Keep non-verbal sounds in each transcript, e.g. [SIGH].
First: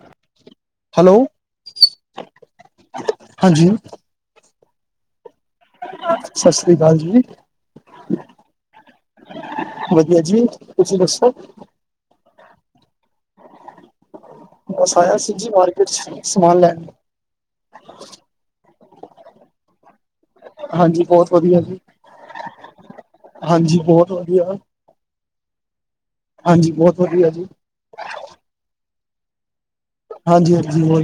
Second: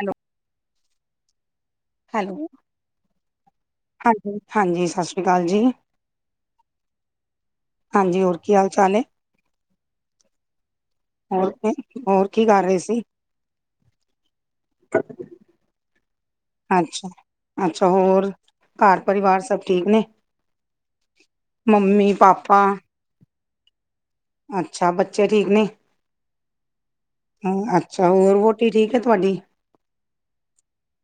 Hello, hello hello ਹਾਂਜੀ ਹਾਂਜੀ ਹਾਂਜੀ ਸਤਿ੍ਰੀ ਸੀ ਅਾਲ ਜੀ ਸਤਿ ਸ੍ਰੀ ਅਕਾਲ ਜੀ ਹਾਂਜੀ ਹੋਰ ਕੀ ਹਾਲ ਚਾਲ ਹੈ ਵਧੀਆ ਜੀ ਤੁਸੀਂ ਦੱਸੋ ਹੋਰ ਕੀ ਕਰ ਰਹੇ ਸੀ ਬ ਸਾਇਆ ਸੀ ਜੀ ਮਾਰਕੀਟ ਚ ਸਮਾਨ ਲੈਣ ਅੱਛਾ, ਅੱਛਾ ਹੋਰ ਘਰ ਪਰਿਵਾਰ ਸਭ ਠੀਕ ਨੇ ਹਾਂਜੀ ਬਹੁਤ ਵਧੀਆ ਜੀ ਮੰਮੀ, ਪਾਪਾ ਹਾਂਜੀ ਬਹੁਤ ਵਧੀਆ ਅੱਛਾ ਬੱਚੇ ਠੀਕ ਨੇ ਹਾਂਜੀ ਬਹੁਤ ਵਧੀਆ ਜੀ ਅੱਛਾ ਹੋਰ ਵੋਟੀ ਠੀਕ ਹੈ ਤੁਹਾਡੀ ਹਾਂਜੀ ਹਾਂਜੀ ਹੋ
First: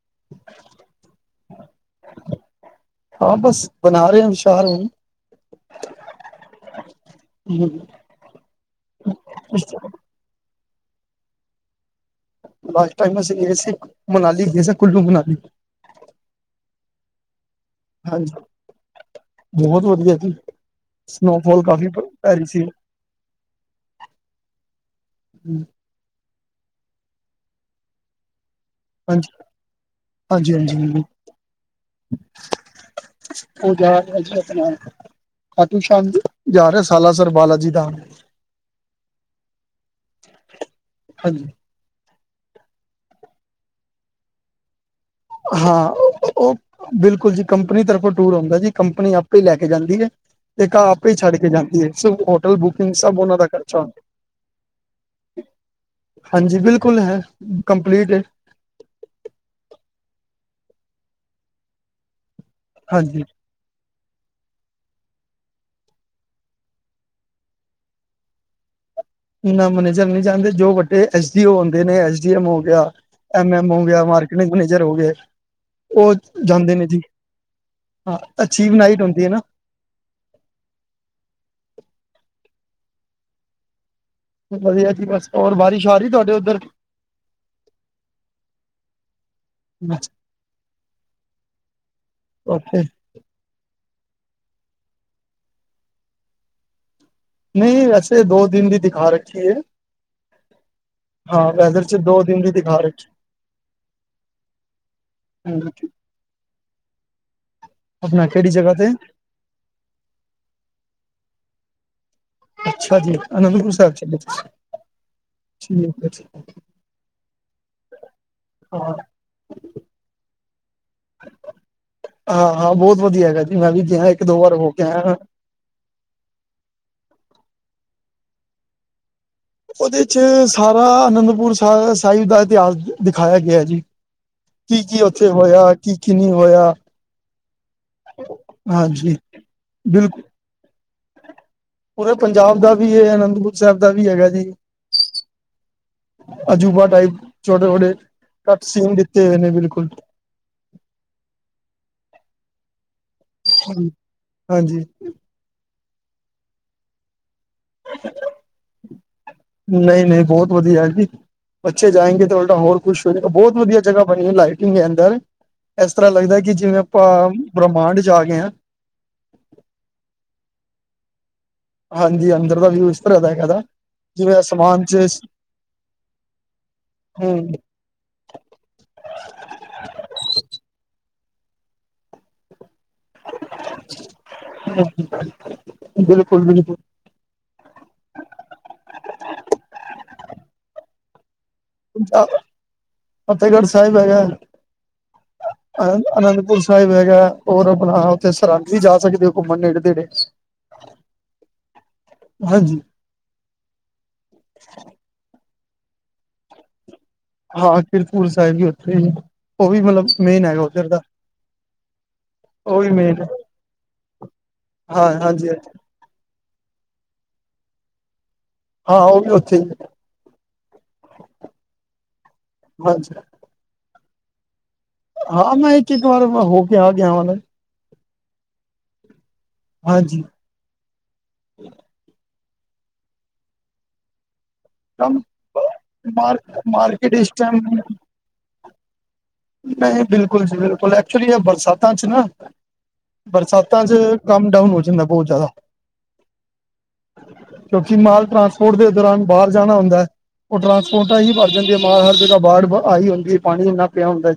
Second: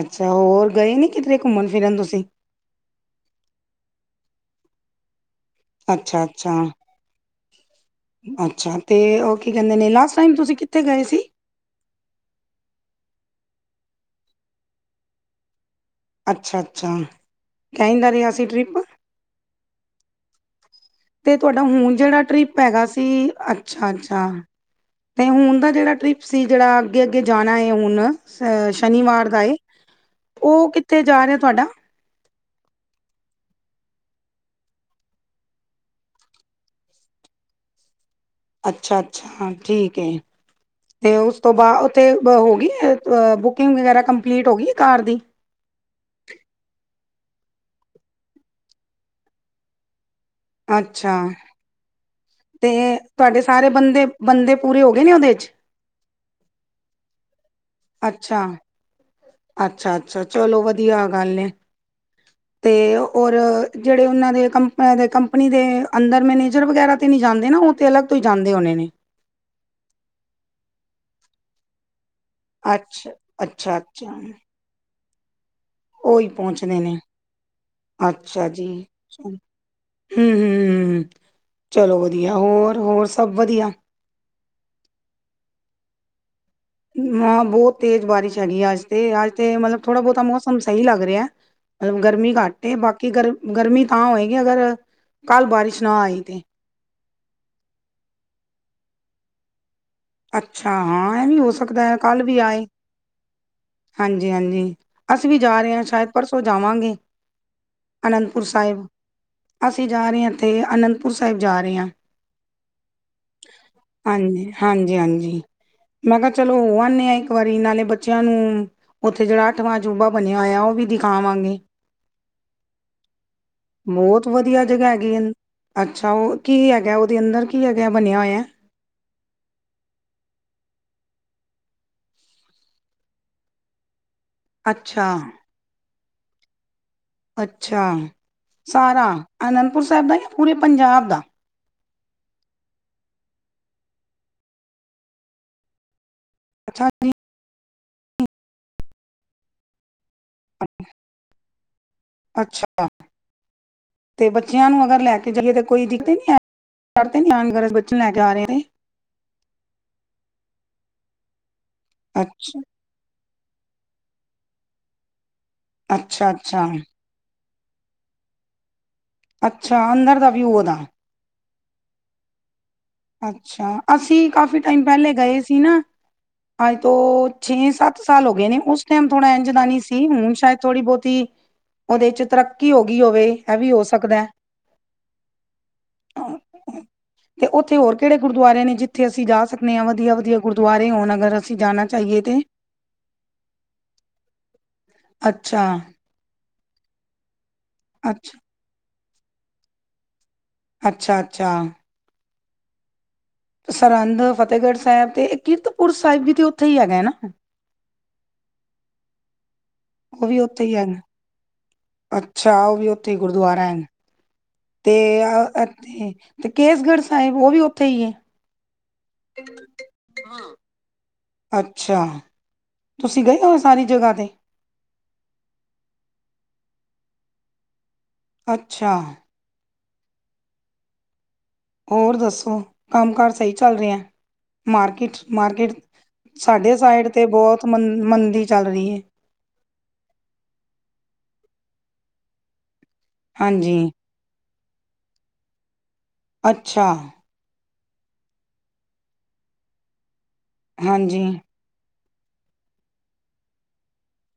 ਅੱਛਾ ਹੋਰ ਗਏ ਨੀ ਕਿਧਰੇ ਘੁੰਮਣ ਫਿਰਨ ਤੁਸੀਂ ਹਾਂ ਬਸ ਬਣਾ ਰਹੇ ਹੋ ਵਿਸ਼ ਰਹੇ [UNINTELLIGIBLE] ਅੱਛਾ ਅੱਛਾ ਅੱਛਾ ਤੇ ਉਹ ਕੀ ਕਹਿੰਦੇ ਨੇ ਲਾ ਟਾਈਮ ਤੁਸੀਂ ਕਿੱਥੇ ਗਏ ਸੀ ਲਾਸਟ ਟਾਈਮ ਮੈੇ ਗਏ ਸੀ ਮਨਾਲੀ ਗਏ ਸੀ ਕੁੱਲੂ ਮਨਾਲੀ ਅੱਛਾ ਅੱਛਾ ਕਹਿਦਾ ਰਿਹਾ ਹਾਂਜੀ ਸੀ ਟਰਿਪ ਬਹੁਤ ਵਧੀਆ ਸੀ ਤੇ ਤੁਹਾਡਾ ਹੁਣ ਜਿਹੜਾ ਟ੍ਰਿਪ ਹੈਗਾ ਸੀ ਅੱਛਾ ਅੱਛਾ ਤੇ ਹੁਣ ਦਾ ਜਿਹੜਾ ਟ੍ਰਿਪ ਸੀ ਜਿਹੜਾ ਅੱਗੇ ਅੱਗੇ ਜਾਣਾ ਹੈ ਹੁਣ ਸ਼ਨੀਵਾਰ ਹਾਂਜੀ ਦਾ ਏ ਹਾਂਜੀ ਉਹ ਹਾਂਜੀ ਕਿੱਥੇ ਹਾਂਜੀ। ਜਾ ਰਿਹਾ ਤੁਹਾਡਾ ਉਹ ਜ ਆਪਣਾ ਘਟੂ ਸ਼ ਜਾ ਰਹਾ ਸਾਲਾਸਰ ਬਾਲਾ ਜੀ ਦਾਾਨ ਅੱਛਾ ਅੱਛਾ ਠੀਕ ਤੇ ਹਾਂਜੀ ਉਸ ਤੋਂ ਬਾਅਦ ਉੱਥੇ ਹੋ ਗਈ ਬੁਕਿੰਗ ਵਗੈਰਾ ਕੰਪਲੀਟ ਹੋ ਗਈ ਹੈ ਕਾਰ ਦੀ ਹਾਂ ਬਿਲਕੁਲ ਜੀ ਕੰਪਨੀ ਤਰਫੋਂ ਟੂਰ ਆਉਂਦਾ ਜੀ ਕੰਪਨੀ ਆਪੇ ਹੀ ਲੈ ਕੇ ਜਾਂਦੀ ਹੈ ਤੇ ਘ ਆਪ ਅੱਛਾ ਹੀ ਛੱਡ ਕੇ ਜਾਂਦੀ ਹੈ ਹੋਟਲ ਤੇ ਬੁਕਿੰਗ ਸਭ ਉਹਨਾਂ ਤੁਹਾਡੇ ਦਾ ਸਾਰੇ ਖਰਚਾ ਹੁੰਦਾ। ਬੰਦੇ ਬੰਦੇ ਪੂਰੇ ਹੋ ਗਏ ਨੇ ਉਹਦੇ ਚ ਹਾਂਜੀ ਬਿਲਕੁਲ ਹੈ ਕੰਪਲੀਟ ਹੈ ਅੱਛਾ ਅੱਛਾ ਚਲੋ ਵਧੀਆ ਗੱਲ ਨੇ ਤੇ ਹਾਂਜੀ ਹੋਰ ਜਿਹੜੇ ਉਹਨਾਂ ਦੇ ਕੰਪ ਦੇ ਕੰਪਨੀ ਦੇ ਅੰਦਰ ਮੈਨੇਜਰ ਵਗੈਰਾ ਤੇ ਨਹੀਂ ਜਾਂਦੇ ਨਾ ਉਹ ਤੇ ਅਲੱਗ ਤੋਂ ਹੀ ਜਾਂਦੇ ਹੋਣੇ ਨੇ ਮੈਨੇਜਰ ਨਹੀਂ ਚਾਹੁੰਦੇ ਜੋ ਵੱਡੇ ਐਸ ਡੀ ਓ ਹੁੰਦੇ ਨੇ ਐ ਜਮ ਹੋ ਗਿਆ ਅੱਛਾ, ਐਮ ਐਮ ਹੋ ਗਿਆ ਅੱਛਾ-ਅੱਛਾ ਮਾਰਕੀਟਿੰਗ ਮੈਨੇਜਰ ਹੋ ਗਏ ਉਹੀ ਉਹ ਜਾਂਦੇ ਪਹੁੰਚਦੇ ਨੇ ਜੀ ਹਾਂ ਅਛੀਵ ਨਾਈਟ ਹੁੰਦੀ ਹੈ ਨਾ ਹਮ ਹ ਚਲੋ ਵਧੀਆ ਹੋਰ ਹੋਰ ਸਭ ਵਧੀਆ ਵਧੀਆ ਜੀ ਬਸ ਹੋਰ ਬਾਰਿਸ਼ ਆ ਰਹੀ ਤੁਹਾਡੇ ਉੱਧਰ ਹਾਂ ਬਹੁਤ ਤੇਜ਼ ਬਾਰਿਸ਼ ਹੈਗੀ ਆ ਅੱਜ ਤੇ ਅੱਜ ਤੇ ਮਤਲਬ ਥੋੜਾ ਬਹੁਤਾ ਮੌਸਮ ਸਹੀ ਲੱਗ ਰਿਹਾ ਮਤਲਬ ਗਰਮੀ ਘੱਟ ਓਕੇ ਬਾਕੀ ਗਰ ਗਰਮੀ ਤਾਂ ਹੋਏਗੀ ਅਗਰ ਕੱਲ ਬਾਰਿਸ਼ ਨਾ ਆਈ ਤੇ ਨਹੀਂ ਵੈਸੇ ਦੋ ਦਿਨ ਵੀ ਦਿਖਾ ਰੱਖੀ ਹੈ ਅੱਛਾ ਹਾਂ ਇਹ ਵੀ ਹੋ ਵੈਦਰ ਸਕਦਾ ਚ ਹੈ ਦੋ ਕੱਲ ਵੀ ਦਿਨ ਦੀ ਆਏ ਦਿਖਾ ਹਾਂਜੀ ਹਾਂਜੀ ਅਸੀਂ ਵੀ ਜਾ ਰਹੇ ਹਾਂ ਰੱਖੀ ਸ਼ਾਇਦ ਪਰਸੋਂ ਜਾਵਾਂਗੇ ਆਪਣਾ ਅਨੰਦਪੁਰ ਕਿਹੜੀ ਜਗ੍ਹਾ ਸਾਹਿਬ। ਤੇ ਅਸੀਂ ਜਾ ਰਹੇ ਆਂ ਇੱਥੇ ਅਨੰਦਪੁਰ ਸਾਹਿਬ ਜਾ ਰਹੇ ਆਂ। ਅੱਛਾ ਜੀ ਅਨੰਦਪੁਰ ਸਾਹਿਬ ਚੱਲੇ ਤੁਸੀ? ਹਾਂਜੀ, ਹਾਂਜੀ। ਮੈਂ ਕਿਹਾ ਚਲੋ ਹੋ ਆੰਨੇ ਆਂ ਇੱਕ ਵਾਰੀ ਨਾਲੇ ਬੱਚਿਆਂ ਨੂੰ, ਹਾਂ ਉੱਥੇ ਜਿਹੜਾ ਅੱਠਵਾਂ ਅਜੂਬਾ ਬਨਿਆ ਹੋਇਆ ਉਹ ਵੀ ਦਿਖਾਵਾਂਗੇ। ਹਾਂ ਹਾਂ ਬਹੁਤ ਵਧੀਆ ਹੈਗਾ ਜੀ ਮੈਂ ਵੀ ਗਿਆਂ ਇੱਕ ਬਹੁਤ ਦੋ ਵਾਰ ਵਧੀਆ ਹੋ ਕੇ ਜਗ੍ਹਾ ਆਇਆਂ। ਹੈਗੀ ਅੰ ਅੱਛਾ ਉਹ ਕੀ ਹੈਗੈ ਉਹਦੇ ਅੰਦਰ ਕੀ ਹੈਗੈ ਬਨਿਆ ਹੋਇਆ? ਉਹਦੇ ਚ ਸਾਰਾ ਅਨੰਦਪੁਰ ਸਾਹਿਬ ਦਾ ਇਤਿਹਾਸ ਦਿਖਾਇਆ ਗਿਆ ਜੀ। ਕੀ ਕੀ ਅੱਛਾ ਉੱਥੇ ਹੋਇਆ ਕੀ ਕੀ ਨਹੀਂ ਹੋਇਆ। ਅੱਛਾ। ਸਾਰਾ, ਹਾਂਜੀ ਅਨੰਦਪੁਰ ਸਾਹਿਬ ਦਾ ਬਿਲਕੁਲ ਯਾਂ ਪੂਰੇ ਪੰਜਾਬ ਦਾ? ਪੂਰੇ ਪੰਜਾਬ ਦਾ ਵੀ ਏ ਅਨੰਦਪੁਰ ਸਾਹਿਬ ਦਾ ਵੀ ਹੈਗਾ ਜੀ। ਅਜੂਬਾ ਅੱਛਾ ਜੀ ਟਾਈਪ ਛੋਟੇ ਛੋਟੇ, ਕੱਟ ਸੀਨ ਦਿੱਤੇ ਹੋਏ ਨੇ ਬਿਲਕੁੱਲ। ਅੱਛਾ, ਤੇ ਬੱਚਿਆਂ ਹਾਂਜੀ ਨੂੰ ਅਗਰ ਲੈ ਕੇ ਤੇ ਜਾਈਏ ਤਾਂ ਕੋਈ ਦਿਕੱਤ ਨੀ ਹੇ ਆ ਬੱਚੇ ਨੂੰ ਲੈ ਕੇ ਆ ਰਏ ਨੇ ਨਹੀਂ ਨਹੀਂ ਬਹੁਤ ਵਧੀਆ ਹੈਜੀ, ਬੱਚੇ ਜਾਏਂਗੇ ਤੇ ਉਲਟਾ ਅੱਛਾ ਹੋਰ ਕੁਛ ਬਹੁਤ ਵਧੀਆ ਜਗ੍ਹਾ ਬਣੀ ਲਾਈਟਿੰਗ ਹੈ ਅੰਦਰ, ਇਸ ਤਰ੍ਹਾਂ ਅੱਛਾ ਲੱਗਦਾ ਕਿ ਅੱਛਾ ਜਿਵੇਂ ਆਪਾਂ ਬ੍ਰਹਮਾਂਡ 'ਚ' ਆ ਗਏ ਆਂ। ਅੱਛਾ ਅੰਦਰ ਦਾ ਵਿਊ ਉਹਦਾ ਹਾਂਜੀ ਅੰਦਰ ਦਾ ਵਿਊ ਤਰ੍ਹਾਂ ਦਾ ਹੈਗਾ ਦਾ ਅੱਛਾ ਅਸੀਂ ਜਿਵੇਂ ਕਾਫੀ ਟਾਈਮ ਅਸਮਾਨ ਚ ਪਹਿਲੇ ਗਏ ਸੀ ਨਾ, ਅੱਜ ਤੋਂ ਹੂੰ ਛੇ ਸੱਤ ਸਾਲ ਹੋ ਗਏ ਨੇ, ਉਸ ਟਾਈਮ ਥੋੜਾ ਇੰਝ ਦਾ ਨਹੀਂ ਸੀ, ਹੁਣ ਸ਼ਾਇਦ ਥੋੜ੍ਹੀ ਬਹੁਤੀ ਉਹਦੇ ਚ ਤਰੱਕੀ ਹੋਗੀ ਹੋਵੇ, ਐ ਵੀ ਹੋ ਸਕਦੈ। ਬਿਲਕੁੱਲ- ਬਿਲਕੁੱਲ। ਤੇ ਉੱਥੇ ਹੋਰ ਕਿਹੜੇ ਗੁਰਦੁਆਰੇ ਨੇ ਜਿੱਥੇ ਅਸੀਂ ਜਾ ਸਕਨੇ ਆਂ ਵਧੀਆ ਵਧੀਆ ਗੁਰਦੁਆਰੇ ਹੋਣ ਅਗਰ ਅਸੀਂ ਜਾਣਾ ਚਾਹੀਏ ਤੇ ਫਤਿਹਗੜ੍ਹ ਸਾਹਿਬ ਹੈਗਾ ਅੱਛਾ ਅਨੰਦਪੁਰ ਸਾਹਿਬ ਹੈਗਾ ਹੋਰ ਆਪਣਾ ਉੱਥੇ ਅੱਛਾ ਸਰਹਿੰਦ ਵੀ ਜਾ ਸਕਦੇ ਹੋ ਘੁੰਮਣ ਨੇੜੇ ਤੇੜੇ। ਅੱਛਾ -ਅੱਛਾ। ਹਾਂਜੀ। ਸਰਹਿੰਦ, ਫਤਿਹਗੜ੍ਹ ਸਾਹਿਬ ਤੇ ਇਹ ਕੀਰਤਪੁਰ ਸਾਹਿਬ ਵੀ ਤੇ ਉੱਥੇ ਹੀ ਹੈਗੈ ਨਾ? ਹਾਂ ਕੀਰਤਪੂਰ ਸਾਹਿਬ ਵੀ ਉੱਥੇ ਹੀ ਏ, ਉਹ ਵੀ ਮੱਤਲਬ ਉਹ ਵੀ ਮੇਨ ਹੈਗਾ ਉੱਥੇ ਹੀ ਉੱਧਰ ਦਾ। ਅੱਛਾ ਉਹ ਵੀ ਉੱਥੇ ਗੁਰਦੁਆਰਾ ਹੈ, ਤੇ ਹਾਂ ਆ ਹਾਂਜੀ ਹਾਂਜੀ ਇਥੇ ਅਤੇ ਕੇਸਗੜ੍ਹ ਸਾਹਿਬ ਉਹ ਵੀ ਉੱਥੇ ਈ ਏ? ਹਾਂ ਉਹ ਵੀ ਉੱਥੇ ਹੀ ਅੱਛਾ, ਹਾਂਜੀ ਤੁਸੀ ਗਏ ਹੋਏ ਸਾਰੀ ਜਗ੍ਹਾ ਤੇ? ਹਾਂ ਮੈਂ ਇੱਕ-ਇੱਕ ਵਾਰ ਹੋ ਕੇ ਆ ਗਿਆ ਵਾਂ ਨਾ। ਅੱਛਾ। ਹਾਂਜੀ। ਹੋਰ ਦੱਸੋ, ਕੰਮ ਕਾਰ ਸਈ ਚੱਲ ਰਿਐਂ? ਕੰਮ ਮਾਰਕੀਟ-ਮਾਰਕੀਟ, ਮਾਰ ਸਾਡੇ ਸਾਈਡ ਮਾਰਕੀਟ ਤੇ ਇਸ ਬਹੁਤ ਮ ਟਾਈਮ ਮੰਦੀ ਚੱਲ ਰਹੀ ਏ। ਨਹੀਂ ਬਿਲਕੁਲ ਜੀ ਬਿਲਕੁਲ ਐਕਚੁਲੀ ਐ ਬਰਸਾਤਾਂ ਚ ਨਾ, ਹਾਂਜੀ ਬਰਸਾਤਾਂ ਚ ਕੰਮ ਡਾਊਨ ਹੋ ਜਾਂਦਾ ਬਹੁੱਤ ਜ਼ਿਆਦਾ। ਅੱਛਾ। ਕਿਉਂਕਿ ਮਾਲ ਟਰਾਂਸਪੋਰਟ ਦੇ ਦੌਰਾਨ ਬਾਹਰ ਜਾਣਾ ਹੁੰਦੈ, ਉਹ ਟਰਾਂਸਪੋਰਟਾਂ ਹਾਂਜੀ ਹੀ ਭਰ ਜਾਂਦੀਆਂ ਹਰ ਜਗ੍ਹਾ ਬਾੜ ਬ ਆਈ ਹੁੰਦੀਏ ਪਾਣੀ ਇੰਨਾ ਹੁੰਦਾ,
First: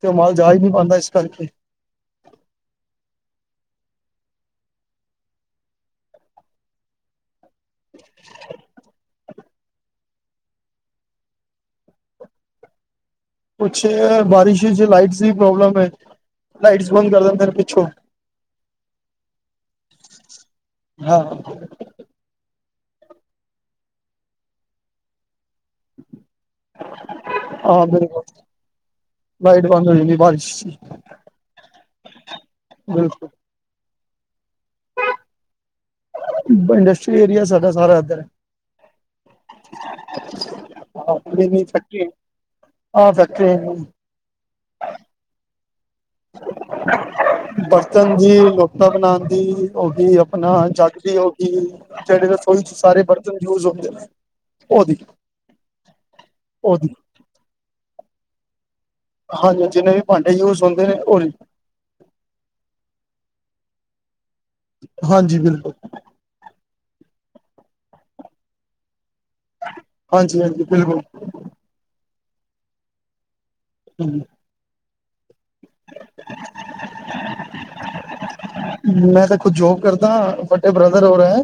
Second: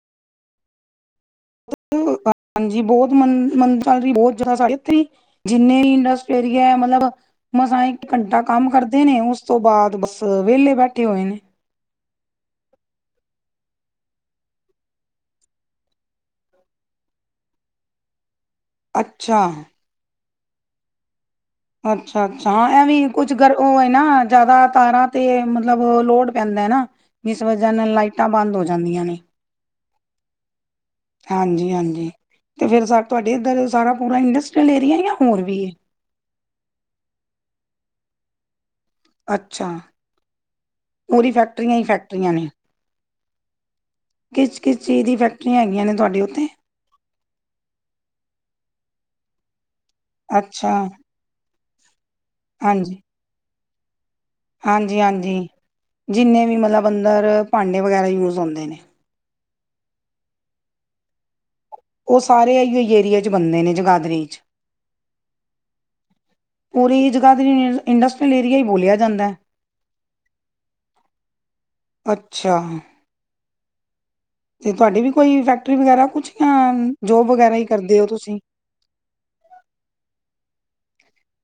ਤੇ ਮਾਲ ਜਾ ਹੀ ਨਹੀ ਪਾਂਦਾ ਇਸ ਕਰਕੇ। ਹਾਂਜੀ ਬਹੁਤ ਮੰਦ ਮੰਦਾ ਚੱਲ ਰਹੀ ਬਹੁੱਤ ਜ਼ਿਆਦਾ ਸਾੜੇ ਉਥੇਈ ਜਿੰਨੇ ਵੀ ਇੰਡਸਟੇਰੀਆ ਮੱਤਲਬ ਮਸਾਂ ਇੱਕ ਘੰਟਾ ਕੰਮ ਕਰਦੇ ਨੇ, ਉਸ ਤੋਂ ਬਾਅਦ ਬੱਸ ਵਿਹਲੇ ਬੈਠੇ ਹੋਏ ਨੇ। ਕੁੱਛ ਬਾਰਿਸ਼ ਚ ਲਾਈਟਸ ਦੀ ਪ੍ਰੋਬਲਮ ਏਂ। ਲਾਈਟਸ ਬੰਦ ਕਰ ਦਿੰਦੇ ਨੇ ਪਿੱਛੋਂ। ਅੱਛਾ ਹਾਂ ਅੱਛਾ ਅੱਛਾ ਹਾਂ ਐ ਵੀ ਕੁੱਝ ਗਰ ਉਹ ਹੈ ਨਾ ਜ਼ਿਆਦਾ ਤਾਰਾਂ ਤੇ ਮਤਲਬ ਲੋੜ ਪੈਂਦਾ ਹੈ ਨਾ ਜਿਸ ਵਜ੍ਹਾ ਹਾਂ ਨਾਲ ਬਿਲਕੁਲ ਲਾਈਟਾਂ ਬੰਦ ਹੋ ਜਾਂਦੀਆਂ ਨੇ ਲਾਈਟ ਬੰਦ ਹੋ ਜਾਂਦੀ ਬਾਰਿਸ਼ ਹਾਂਜੀ ਹਾਂਜੀ ਤੇ ਫਿਰ ਬਿਲਕੁਲ ਤੁਹਾਡੇ ਇੱਧਰ ਸਾਰਾ ਪੂਰਾ ਇੰਡਸਟਰੀਅਲ ਏਰੀਆ ਜਾਂ ਹੋਰ ਵੀ ਇੰਡਸਟਰੀਲ ਏਰੀਆ ਹੈਗਾ ਸਾਰਾ ਇੱਧਰ ਹੈ ਅੱਛਾ ਹਾਂ ਪੂਰੀ ਫੈਕਟਰੀਆਂ ਹੀ ਫੈਕਟਰੀ ਫੈਕਟਰੀਆਂ ਨੇ ਹਾਂ ਫੈਕਟਰੀ ਕਿਸ ਕਿਸ ਚੀਜ਼ ਦੀ ਫੈਕਟਰੀਆਂ ਹੈਗੀਆਂ ਨੇ ਤੁਹਾਡੇ ਉੱਥੇ ਬਰਤਨ ਦੀ ਲੋਟਾ ਬਣਾਉਣ ਦੀ ਹੋਗੀ ਆਪਣਾ ਅੱਛਾ ਜਗ ਵੀ ਹੋਗੀ ਜਿਹੜੇ ਥੋੜ੍ਹੀ ਹਾਂਜੀ ਸਾਰੇ ਬਰਤਨ ਯੂਜ ਹੁੰਦੇ ਉਹਦੀ ਹਾਂਜੀ ਹਾਂਜੀ ਜਿੰਨੇ ਵੀ ਮਤਲਬ ਉਹਦੀ ਅੰਦਰ ਭਾਂਡੇ ਵਗੈਰਾ ਯੂਜ ਹੁੰਦੇ ਨੇ ਹਾਂਜੀ ਜਿੰਨੇ ਵੀ ਭਾਂਡੇ ਯੂਜ ਹੁੰਦੇ ਨੇ ਉ ਉਹ ਸਾਰੇ ਅਈਓਈ ਏਰੀਏ ਚ ਬੰਦੇ ਨੇ ਜਗਾਦਰੀ ਚ ਹਾਂਜੀ ਬਿਲਕੁਲ ਪੂਰੇ ਜਗ੍ਹਾ ਤੇ ਇੰਡਸਟਰੀਅਲ ਏਰੀਆ ਹੀ ਬੋਲਿਆ ਜਾਂਦਾ ਹੈ ਹਾਂਜੀ ਹਾਂਜੀ ਬਿਲਕੁਲ ਅੱਛਾ ਹਮ ਤੇ ਤੁਹਾਡੀ ਵੀ ਕੋਈ ਫੈਕਟਰੀ ਵਗੈਰਾ ਕੁਛ ਜਾਂ ਜੋਬ ਵਗੈਰਾ ਹੀ ਕਰਦੇ ਹੋ ਤੁਸੀਂ ਮੈਂ ਤਾਂ ਖੁਦ ਜੋਬ ਕਰਦਾ ਫੱਟੇ ਬ੍ਰਦਰ ਹੋ ਰਹੇ ਹੈ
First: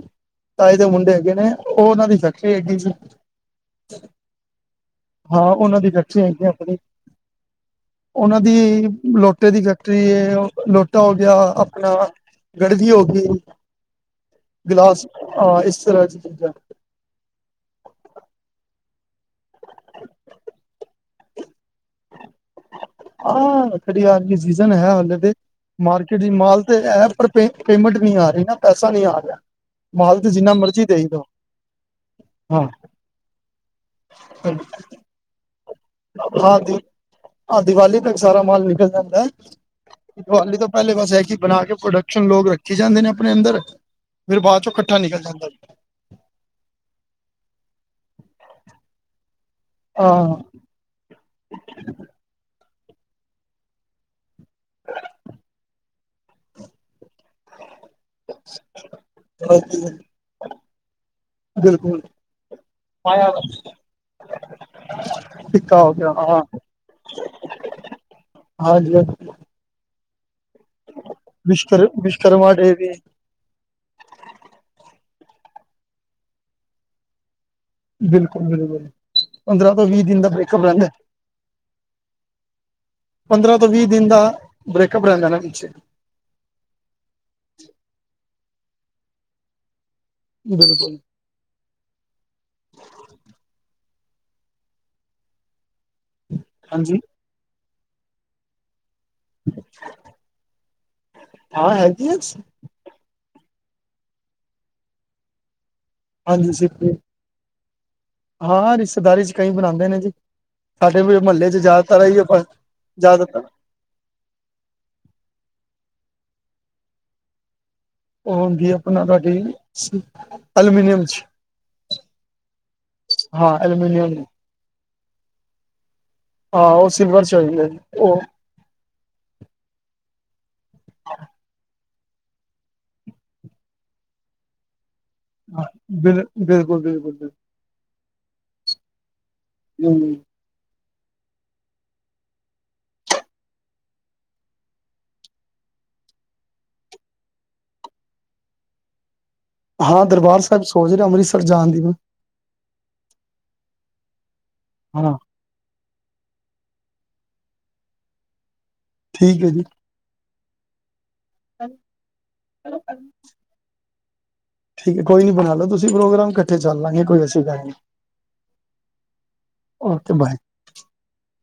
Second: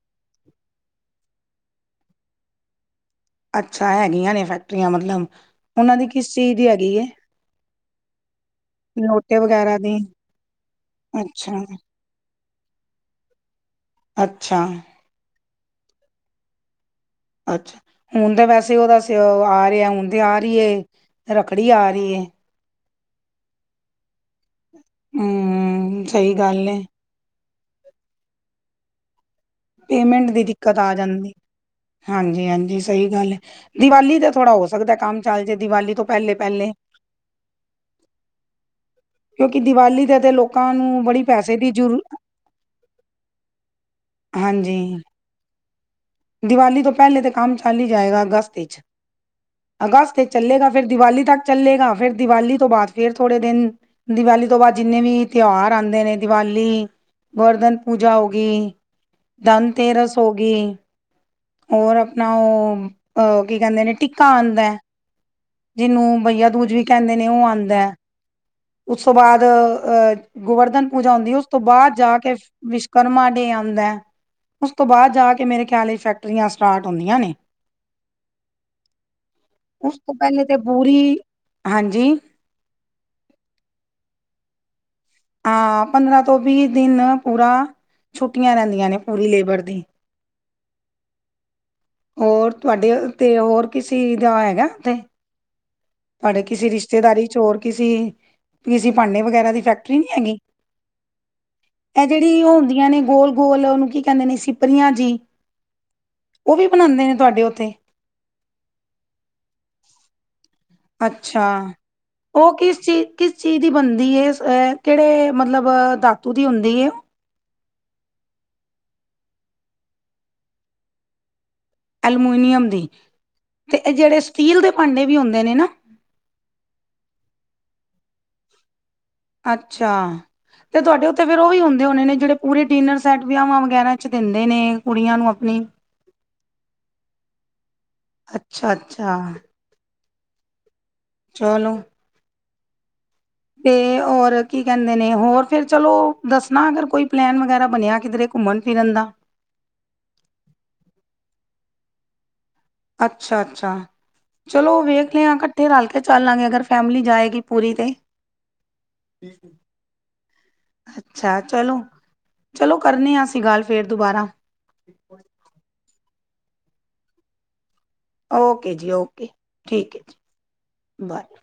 ਤਾਈ ਦੇ ਮੁੰਡੇ ਹੈਗੇ ਨੇ ਉਹ ਉਹਨਾਂ ਦੀ ਫੈਕਟਰੀ ਹੈਗੀ ਸੀ ਅੱਛਾ ਹੈਗੀਆਂ ਨੇ ਫੈਕਟਰੀਆਂ ਮਤਲਬ ਉਹਨਾਂ ਦੀ ਕਿਸ ਚੀਜ਼ ਦੀ ਹੈਗੀ ਹੈ ਉਹਨਾਂ ਦੀ ਲੋਟੇ ਦੀ ਫੈਕਟਰੀ ਲੋਟਾ ਹੋ ਗਿਆ ਅੱਛਾ, ਆਪਣਾ ਗੜੀ ਹੋ ਗਈ ਅੱਛਾ, ਗਿਲਾਸ ਹਾਂ ਇਸ ਤਰ੍ਹਾਂ ਦੀ ਚੀਜ਼ਾਂ ਅੱਛਾ ਹੁਣ ਤਾਂ ਵੈਸੇ ਉਹਓਦਾ ਆ ਰਿਹਾ ਹੁਣ ਤੇ ਆ ਰਹੀ ਰੱਖੜੀ ਆ ਰਹੀ ਹੈ ਹਾਂ ਘੜੀਆਾਲਲੀ ਸੀਜਨ ਹੈ ਹਲੇ ਤੇ ਹੂੰ ਮਾਰਕੀਟ ਦੀ ਸਹੀ ਮਾਲ ਗੱਲ ਏ ਤੇ ਹੈ ਪਰ ਪੇਮੈਂਟ ਨਹੀਂੀ ਆ ਰਹੀ ਨਾ ਪੈਸਾ ਨਹੀਂੀ ਆ ਰਿਹਾ ਮਾਲ ਤੇ ਪੇਮੈਂਟ ਦੀ ਜਿੰਨਾ ਦਿੱਕਤ ਮਰਜ਼ੀ ਆ ਦੇਈ ਦੋ ਜਾਂਦੀ ਹਾਂਜੀ ਹਾਂ ਹਾਂਜੀ ਸਹੀ ਗੱਲ ਹੈ ਦੀਵਾਲੀ ਦਾ ਥੋੜਾ ਹੋ ਸਕਦਾ ਕੰਮ ਚੱਲ ਜੇ ਦੀਵਾਲੀ ਤੋਂ ਪਹਿਲੇ ਹਾਂ ਪਹਿਲੇ ਦੀ ਹਾਂ ਦੀਵਾਲੀ ਤੱਕ ਸਾਰਾ ਮਾਲ ਨਿਕਲ ਜਾਦਾ ਕਿਉਂਕਿ ਤੇ ਤੇ ਦੀਵਾਲੀ ਤੋਂ ਲੋਕਾਂ ਪਹਿਲੇ ਨੂੰ ਬਸ ਬੜੀ ਇਹ ਕਿ ਪੈਸੇ ਬਣਾ ਦੀ ਕੇ ਜ਼ਰੂ ਪ੍ਰੋਡਕਸ਼ਨ ਲੋਕ ਰੱਖੀ ਜਾਂਦੇ ਨੇ ਆਪਣੇ ਅੰਦਰ ਫਿਰ ਬਾਅਦ ਚੋਂ ਹਾਂਜੀ ਇਕੱਠਾ ਨਿਕਲਦਾ ਦੀਵਾਲੀ ਤੋਂ ਪਹਿਲੇ ਤਾਂ ਕੰਮ ਚੱਲ ਹੀ ਜਾਏਗਾ ਅਗਸਤ ਵਿੱਚ ਅਗਸਤ ਵਿੱਚ ਹਾਂ ਚੱਲੇਗਾ ਫਿਰ ਦੀਵਾਲੀ ਤੱਕ ਚੱਲੇਗਾ ਫੇਿਰ ਦੀਵਾਲੀ ਤੋਂ ਬਾਅਦ ਫੇਿਰ ਥੋੜੇ ਦਿਨ ਦੀਵਾਲੀ ਤੋਂ ਬਾਅਦ ਜਿੰਨੇ ਵੀ ਤਿਉਹਾਰ ਆਉਂਦੇ ਨੇ ਦੀਵਾਲੀ ਗੋਰਧਨ ਪੂਜਾ ਹੋ ਗਈ ਧਨ ਤੇਰਸ ਹੋ ਗਈ ਹੋਰ ਬਿਲਕੁਲ ਆਪਣਾ ਉਹ ਕੀ ਕਹਿੰਦੇ ਨੇ ਟਿੱਕਾ ਆਉਂਦਾ ਟਿੱਕਾ ਹੋ ਗਿਆ ਜਿਹਨੂੰ ਹਾਂ ਬਹੀਆ ਦੂਜ ਵੀ ਕਹਿੰਦੇ ਨੇ ਉਹ ਆਉਂਦਾ ਹੈ ਹਾਂਜੀ ਉਸ ਤੋਂ ਬਾਅਦ ਅਹ ਗੋਵਰਧਨ ਪੂਜਾਉਂਦੀ ਉਸ ਤੋਂ ਵਿਸ਼ਕਰ ਬਾਅਦ ਜਾ ਕੇ ਵਿਸ਼ਕਰਮਾ ਡੇ ਵੀ ਵਿਸ਼ਕਰਮਾ ਡੇ ਆਉਂਦਾ ਹੈ ਉਸ ਤੋਂ ਬਾਅਦ ਜਾ ਕੇ ਮੇਰੇ ਖਿਆਲ ਲਈ ਫੈਕਟਰੀਆਂ ਸਟਾਰਟ ਹੁੰਦੀਆਂ ਨੇ ਬਿਲਕੁਲ ਬਿਲਕੁਲ ਪੰਦਰਾਂ ਤੋਂ ਉਸ ਵੀਹ ਦਿਨ ਦਾ ਪਹਿਲੇ ਤੇ ਬ੍ਰੇਕਅੱਪ ਰਹਿੰਦਾ ਪੂਰੀ ਹਾਂਜੀ ਪੰਦਰਾਂ ਤੋਂ ਵੀਹ ਦਿਨ ਦਾ ਬ੍ਰੇਕਅਪ ਰਹਦਾ ਪਛੇ ਹਾਂ ਪੰਦਰਾਂ ਤੋਂ ਵੀਹ ਦਿਨ ਪੂਰਾ ਛੁੱਟੀਆਂ ਰਹਿੰਦੀਆਂ ਨੇ ਪੂਰੀ ਲੇਬਰ ਦੀ ਬਿਲਕੁਲ ਹੋਰ ਤੁਹਾਡੇ ਤੇ ਹੋਰ ਕਿਸੇ ਦਾ ਹੈਗਾ ਤੇ ਭੇ ਕਿਸੇ ਹਾਂਜੀ ਰਿਸ਼ਤੇਦਾਰੀ ਚ ਹੋਰ ਕਿਸੇ ਸੀ ਭਾਂਡੇ ਵਗੈਰਾ ਦੀ ਫੈਕਟਰੀ ਨੀ ਹੈਗੀ ਹਾਂ ਇਹ ਹੈਗੀ ਹੈ ਜਿਹੜੀ ਉਹ ਹੁੰਦੀਆਂ ਨੇ ਗੋਲ ਗੋਲ ਉਹਨੂੰ ਕੀ ਕਹਿੰਦੇ ਨੇ ਸਿਪਰੀਆਂ ਜੀ ਹਾਂਜੀ ਉਹ ਵੀ ਸਿੱਖੀ ਬਣਾਉਂਦੇ ਨੇ ਤੁਹਾਡੇ ਉੱਥੇ ਹਾਂ, ਰਿਸ਼ਤੇਦਾਰੀ ਚ ਕਈ ਬਣਾਂਦੇ ਨੇ ਜੀ ਸਾਡੇ ਵੀ ਅੱਛਾ ਮਹੱਲੇ ਚ ਜ਼ਿਆਦਾਤਰ ਆਈਏ, ਉਹ [UNINTELLIGIBLE] ਕਿਸ ਚੀਜ਼ ਕਿਸ ਜ਼ਿਆਦਾਤਰ ਚੀਜ਼ ਦੀ ਬੰਦੀ ਏ, ਕਿਹੜੇ ਮਤਲਬ ਧਾਤੂ ਦੀ ਹੁੰਦੀ ਏ? ਉਹ ਹੁੰਦੀ ਅਪਣਾ, ਤੁਹਾਡੀ ਐਲਮੀਨੀਅਮ ਚ ਅਲਮੀਨੀਅਮ ਦੀ, ਹਾਂ ਤੇ ਇਹ ਐਲੂਮੀਨੀਅਮ ਜਿਹੜੇ ਦੀ, ਸਟੀਲ ਦੇ ਭਾਂਡੇ ਵੀ ਹੁੰਦੇ ਨੇ ਨਾ। ਆਹੋ, ਸਿਲਵਰ ਚ ਆਦੇ ਜੀ ਉਹ ਅੱਛਾ, ਤੇ ਤੁਹਾਡੇ ਉੱਤੇ ਫੇਰ ਉਹ ਵੀ ਹੁੰਦਾ। ਹੁੰਦੇ ਹੋਣੇ ਨੇ ਜਿਹੜੇ ਪੂਰੇ ਡਿਨਰ ਸੈਟ ਵਿਆਹਵਾਂ ਵਗੈਰਾ ਚ ਦਿੰਦੇ ਨੇ, ਕੁੜੀਆਂ ਨੂੰ। ਆਪਣੀ ਹਾਂ, ਬਿਲ ਬਿਲਕੁਲ ਬਿਲਕੁਲ ਬਿਲਕੁਲ ਅੱਛਾ ਅੱਛਾ [UNINTELLIGIBLE] ਚਲੋ ਤੇ ਹੋਰ ਕੀ ਕਹਿੰਦੇ ਨੇ, ਹੋਰ ਫੇਰ ਚਲੋ ਦੱਸਣਾ ਅਗਰ ਕੋਈ ਪਲੈਨ ਵਗੈਰਾ ਬਣਿਆ ਕਿਧਰੇ ਘੁੰਮਨ ਫਿਰਨ ਦਾ ਹਾਂ ਦਰਬਾਰ ਸਾਹਿਬ ਸੋਚ ਰੇਹਾ ਅੰਮ੍ਰਿਤਸਰ ਜਾਣ ਦੀ ਅੱਛਾ ਅੱਛਾ, ਚਲੋ ਹਾਂ ਵੇਖਨੇ ਆ ਤੇ ਰਲ ਕੇ ਚੱਲਾਂਗੇ, ਅਗਰ ਫੈਮਿਲੀ ਜਾਏਗੀ ਪੂਰੀ ਤੇ ਠੀਕ, ਹੈ ਜੀ ਅੱਛਾ ਚਲੋ, ਚਲੋ ਕਰਨੇ ਹਾਂ ਅਸੀਂ ਗੱਲ ਫੇਰ ਦੁਬਾਰਾ ਠੀਕ ਹੈ ਕੋਈ ਨੀ ਬਣਾ ਲ ਲੋ ਤੁਸੀਂ ਪ੍ਰੋਗਰਾਮ, ਇਕੱਠੇ ਚੱਲ ਲਾਂਗੇ ਕੋਈ ਐਸੀ ਗੱਲ ਨੀ ਓਕੇ ਜੀ ਓਕੇ, ਠੀਕ ਹੈ ਜੀ, ਓਕੇ ਬਾਏ ਬਾਏ